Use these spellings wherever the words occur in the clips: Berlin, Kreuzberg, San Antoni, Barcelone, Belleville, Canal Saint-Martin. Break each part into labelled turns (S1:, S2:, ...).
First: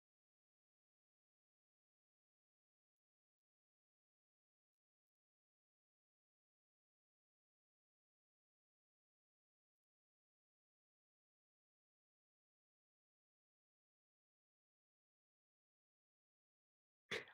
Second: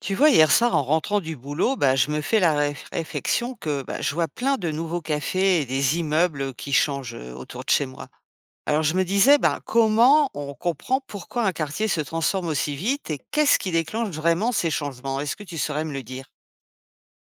S1: Tu vois, hier soir, en rentrant du boulot, bah, je me fais la réflexion que bah, je vois plein de nouveaux cafés et des immeubles qui changent autour de chez moi. Alors je me disais, bah, comment on comprend pourquoi un quartier se transforme aussi vite et qu'est-ce qui déclenche vraiment ces changements? Est-ce que tu saurais me le dire?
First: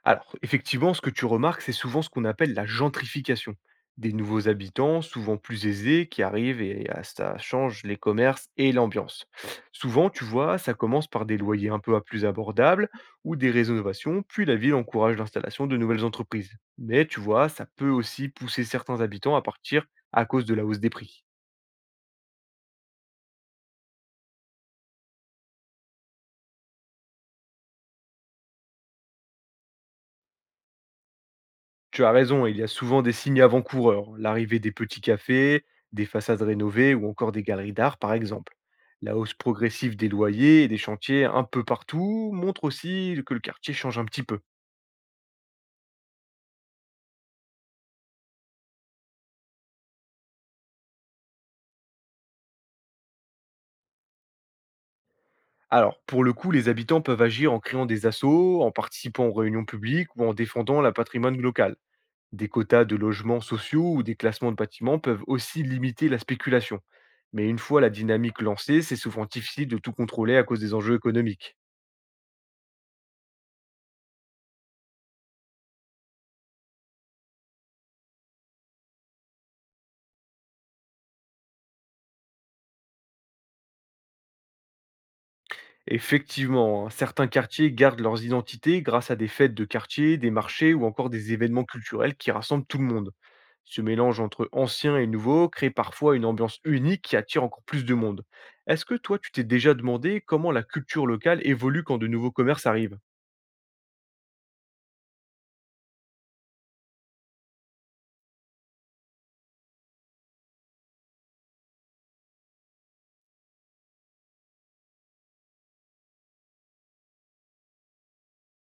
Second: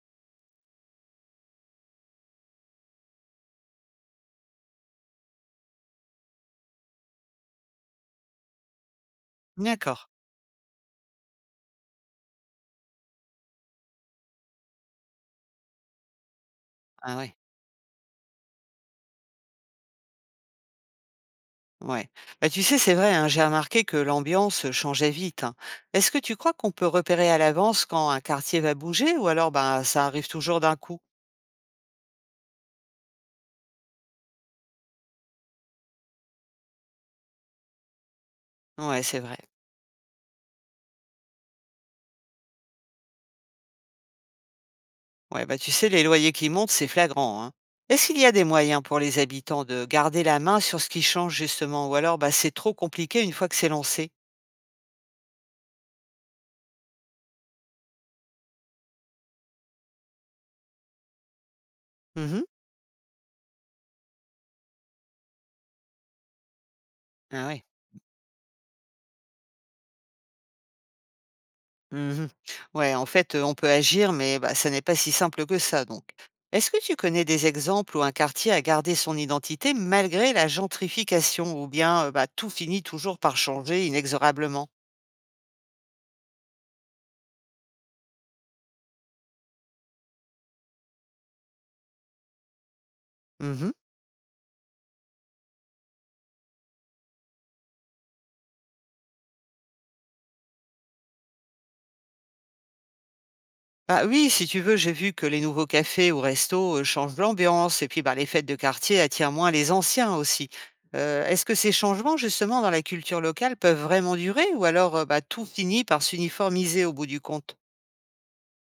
S2: Alors, effectivement, ce que tu remarques, c'est souvent ce qu'on appelle la gentrification. Des nouveaux habitants, souvent plus aisés, qui arrivent et ça change les commerces et l'ambiance.
S1: D'accord.
S2: Souvent, tu vois, ça commence par des loyers un peu à plus abordables ou des rénovations, puis la ville encourage l'installation de nouvelles entreprises. Mais
S1: Ah
S2: tu
S1: ouais.
S2: vois, ça peut aussi pousser certains habitants à partir à cause de la hausse des prix.
S1: Ouais. Bah, tu sais, c'est vrai, hein, j'ai remarqué que l'ambiance changeait vite. Hein. Est-ce que tu crois qu'on peut repérer à l'avance quand un quartier va bouger ou alors bah, ça arrive toujours d'un coup?
S2: Tu as raison, il y a souvent des signes avant-coureurs, l'arrivée des petits cafés, des façades rénovées ou encore des galeries d'art par exemple.
S1: Ouais,
S2: La
S1: c'est
S2: hausse
S1: vrai.
S2: progressive des loyers et des chantiers un peu partout montre aussi que le quartier change un petit peu.
S1: Ouais, bah, tu sais, les loyers qui montent, c'est flagrant. Hein. Est-ce qu'il y a des moyens pour les habitants de garder la main sur ce qui change justement? Ou alors, bah, c'est trop compliqué une fois que c'est lancé?
S2: Alors, pour le coup, les habitants peuvent agir en créant des assauts, en participant aux réunions publiques ou en défendant la patrimoine local.
S1: Mhm.
S2: Des quotas de logements sociaux ou des classements de bâtiments peuvent aussi limiter la spéculation.
S1: Ah
S2: Mais une
S1: ouais.
S2: fois la dynamique lancée, c'est souvent difficile de tout contrôler à cause des enjeux économiques.
S1: Mhm. Ouais, en fait, on peut agir, mais bah, ça n'est pas si simple que ça. Donc, est-ce que tu connais des exemples où un quartier a gardé son identité malgré la gentrification? Ou bien bah, tout finit toujours par changer inexorablement?
S2: Effectivement, hein, certains quartiers gardent leurs identités grâce à des fêtes de quartier, des marchés ou encore des événements culturels qui rassemblent tout le monde. Ce mélange entre ancien et nouveau crée parfois une ambiance unique qui attire encore plus de monde. Est-ce que toi, tu t'es déjà demandé comment la culture locale évolue quand de nouveaux commerces arrivent?
S1: Bah, oui, si tu veux, j'ai vu que les nouveaux cafés ou restos, changent l'ambiance et puis, bah, les fêtes de quartier attirent moins les anciens aussi. Est-ce que ces changements justement dans la culture locale peuvent vraiment durer ou alors, bah, tout finit par s'uniformiser au bout du compte?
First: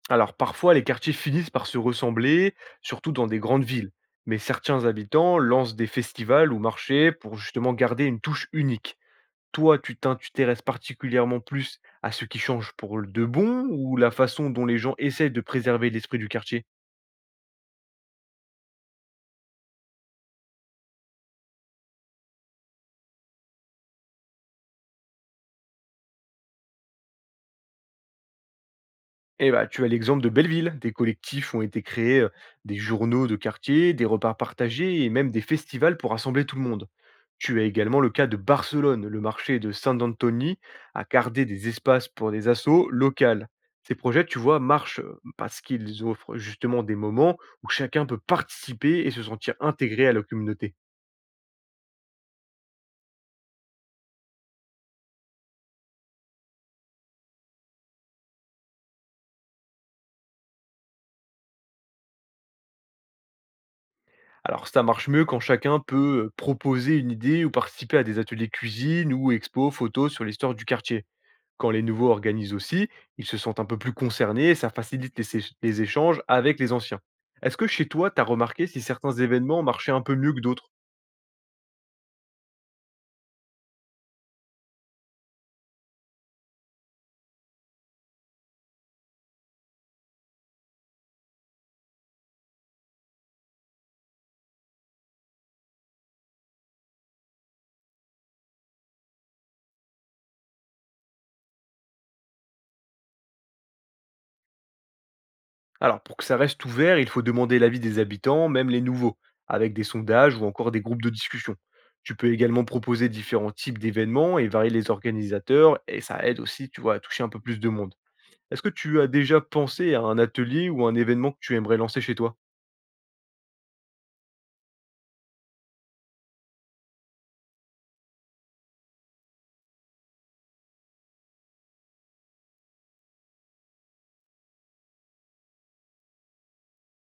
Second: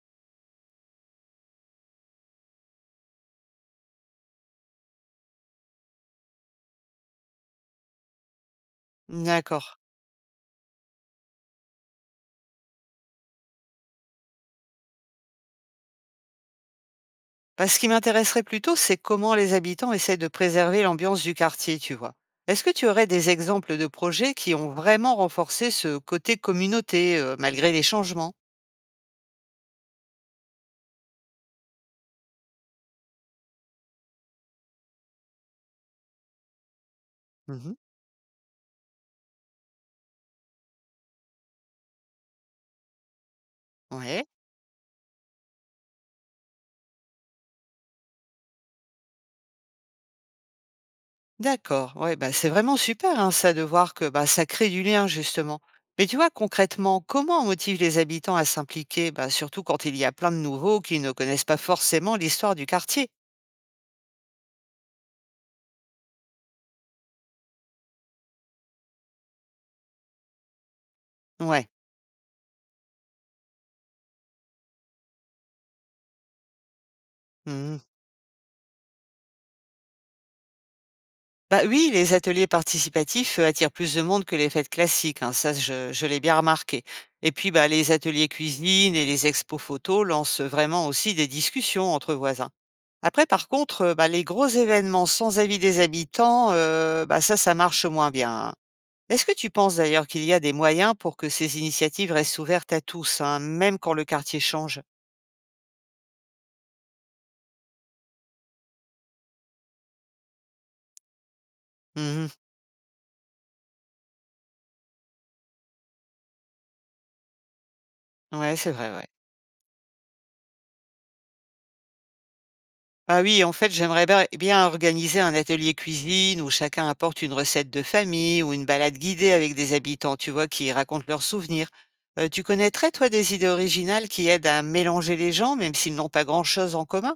S2: Alors parfois, les quartiers finissent par se ressembler, surtout dans des grandes villes. Mais certains habitants lancent des festivals ou marchés pour justement garder une touche unique.
S1: D'accord.
S2: Toi, tu t'intéresses particulièrement plus à ce qui change pour le de bon ou la façon dont les gens essaient de préserver l'esprit du quartier?
S1: Bah, ce qui m'intéresserait plutôt, c'est comment les habitants essaient de préserver l'ambiance du quartier, tu vois? Est-ce que tu aurais des exemples de projets qui ont vraiment renforcé ce côté communauté, malgré les changements?
S2: Eh ben, tu as l'exemple de Belleville. Des collectifs ont été créés, des journaux de quartier, des repas partagés et même des festivals pour rassembler tout le monde. Tu as
S1: Mmh.
S2: également le cas de Barcelone. Le marché de San Antoni a gardé des espaces pour des assos locales. Ces
S1: Ouais.
S2: projets, tu vois, marchent, parce qu'ils offrent justement des moments où chacun peut participer et se sentir intégré à la communauté.
S1: D'accord, ouais, bah, c'est vraiment super hein, ça de voir que bah, ça crée du lien justement. Mais tu vois, concrètement, comment on motive les habitants à s'impliquer, bah, surtout quand il y a plein de nouveaux qui ne connaissent pas forcément l'histoire du quartier?
S2: Alors ça marche mieux quand chacun peut proposer une idée ou participer à des ateliers cuisine ou expos photos sur l'histoire du quartier.
S1: Ouais.
S2: Quand les nouveaux organisent aussi, ils se sentent un peu plus concernés et ça facilite les échanges avec les anciens. Est-ce que
S1: Mhm.
S2: chez toi, tu as remarqué si certains événements marchaient un peu mieux que d'autres?
S1: Bah oui, les ateliers participatifs attirent plus de monde que les fêtes classiques, hein, ça je l'ai bien remarqué. Et puis bah, les ateliers cuisine et les expos photos lancent vraiment aussi des discussions entre voisins. Après, par contre, bah, les gros événements sans avis des habitants, bah, ça marche moins bien. Hein. Est-ce que tu penses d'ailleurs qu'il y a des moyens pour que ces initiatives restent ouvertes à tous, hein, même quand le quartier change?
S2: Alors pour que ça reste ouvert, il faut demander l'avis des habitants, même les nouveaux, avec des sondages ou encore des groupes de discussion. Tu peux
S1: Mmh.
S2: également proposer différents types d'événements et varier les organisateurs et ça aide aussi, tu vois, à toucher un peu plus de monde.
S1: Ouais,
S2: Est-ce que
S1: c'est vrai,
S2: tu
S1: ouais.
S2: as déjà pensé à un atelier ou un événement que tu aimerais lancer chez toi?
S1: Ah oui, en fait, j'aimerais bien eh bien organiser un atelier cuisine où chacun apporte une recette de famille ou une balade guidée avec des habitants, tu vois, qui racontent leurs souvenirs. Tu connaîtrais, toi, des idées originales qui aident à mélanger les gens, même s'ils n'ont pas grand-chose en commun?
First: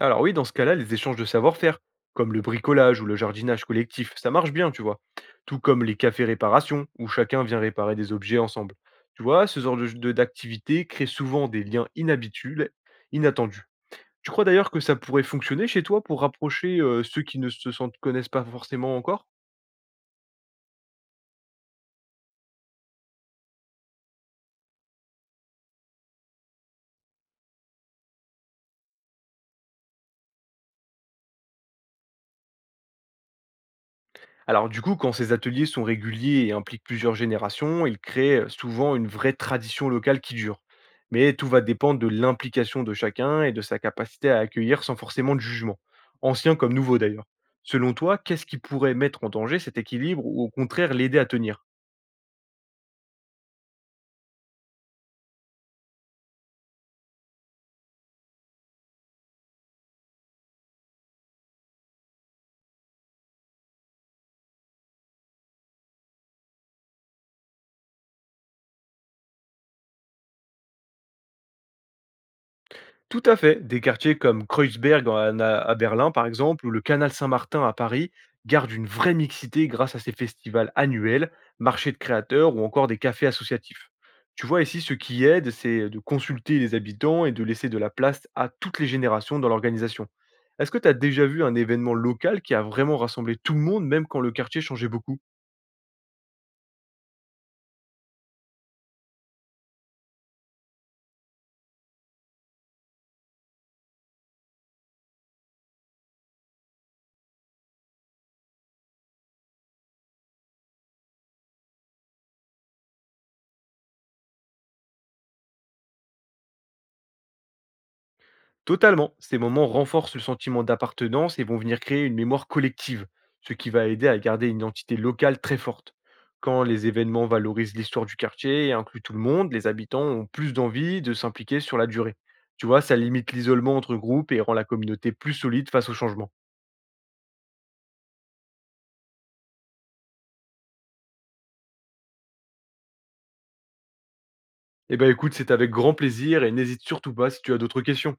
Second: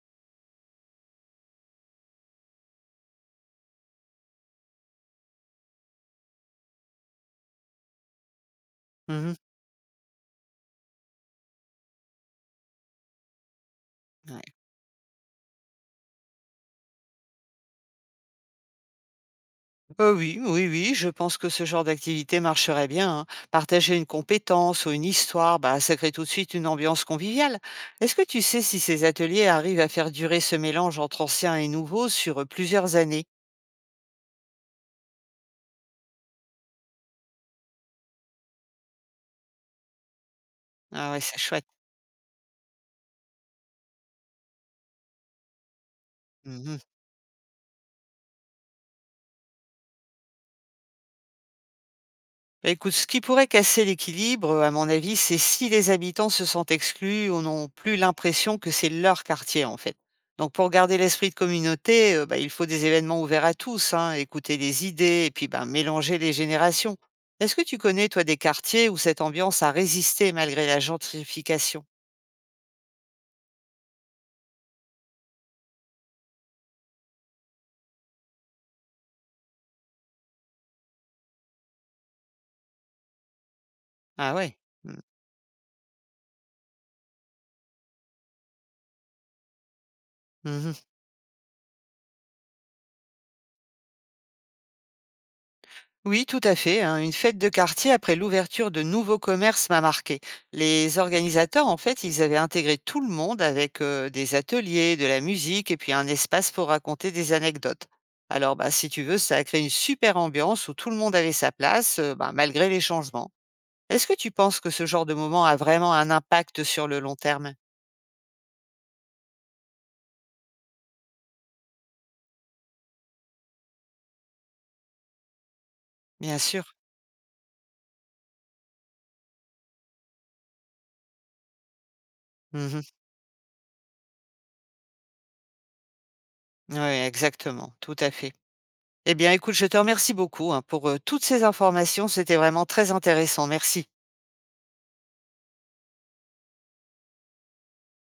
S2: Alors oui, dans ce cas-là, les échanges de savoir-faire, comme le bricolage ou le jardinage collectif, ça marche bien, tu vois. Tout comme les cafés réparations, où chacun vient réparer des objets ensemble. Tu
S1: Mmh.
S2: vois, ce genre d'activité crée souvent des liens inhabituels, inattendus. Tu crois d'ailleurs que ça pourrait fonctionner chez toi pour rapprocher ceux qui ne se sentent- connaissent pas forcément encore?
S1: Oui, oui, oui, je pense que ce genre d'activité marcherait bien, hein. Partager une compétence ou une histoire, bah, ça crée tout de suite une ambiance conviviale. Est-ce que tu sais si ces ateliers arrivent à faire durer ce mélange entre anciens et nouveaux sur, plusieurs années?
S2: Alors du coup, quand ces ateliers sont réguliers et impliquent plusieurs générations, ils créent souvent une vraie tradition locale qui dure.
S1: Ah ouais,
S2: Mais
S1: c'est
S2: tout va
S1: chouette.
S2: dépendre de l'implication de chacun et de sa capacité à accueillir sans forcément de jugement, ancien comme
S1: Mmh.
S2: nouveau d'ailleurs. Selon toi, qu'est-ce qui pourrait mettre en danger cet équilibre ou au contraire l'aider à tenir?
S1: Bah, écoute, ce qui pourrait casser l'équilibre, à mon avis, c'est si les habitants se sentent exclus ou n'ont plus l'impression que c'est leur quartier, en fait. Donc pour garder l'esprit de communauté, bah, il faut des événements ouverts à tous, hein, écouter les idées et puis, ben, mélanger les générations. Est-ce que tu connais, toi, des quartiers où cette ambiance a résisté malgré la gentrification?
S2: Tout à fait. Des quartiers comme Kreuzberg à Berlin, par exemple, ou le Canal Saint-Martin à Paris, gardent une vraie mixité grâce à ces festivals annuels, marchés de créateurs ou encore des cafés associatifs.
S1: Ah
S2: Tu
S1: ouais.
S2: vois ici,
S1: Mmh.
S2: ce qui aide, c'est de consulter les habitants et de laisser de la place à toutes les générations dans l'organisation. Est-ce que
S1: Mmh.
S2: tu as déjà vu un événement local qui a vraiment rassemblé tout le monde, même quand le quartier changeait beaucoup?
S1: Oui, tout à fait. Hein. Une fête de quartier après l'ouverture de nouveaux commerces m'a marqué. Les organisateurs, en fait, ils avaient intégré tout le monde avec des ateliers, de la musique et puis un espace pour raconter des anecdotes. Alors, bah, si tu veux, ça a créé une super ambiance où tout le monde avait sa place, bah, malgré les changements. Est-ce que tu penses que ce genre de moment a vraiment un impact sur le long terme?
S2: Totalement. Ces moments renforcent le sentiment d'appartenance et vont venir créer une mémoire collective, ce qui va aider à garder une identité locale très forte.
S1: Bien
S2: Quand
S1: sûr.
S2: les événements valorisent l'histoire du quartier et incluent tout le monde, les habitants ont plus d'envie de s'impliquer sur la durée. Tu vois, ça limite l'isolement entre groupes et rend la communauté plus solide face au changement.
S1: Oui, exactement. Tout à fait. Eh bien, écoute, je te remercie beaucoup hein, pour toutes ces informations. C'était vraiment très intéressant. Merci.
S2: Eh ben écoute, c'est avec grand plaisir et n'hésite surtout pas si tu as d'autres questions.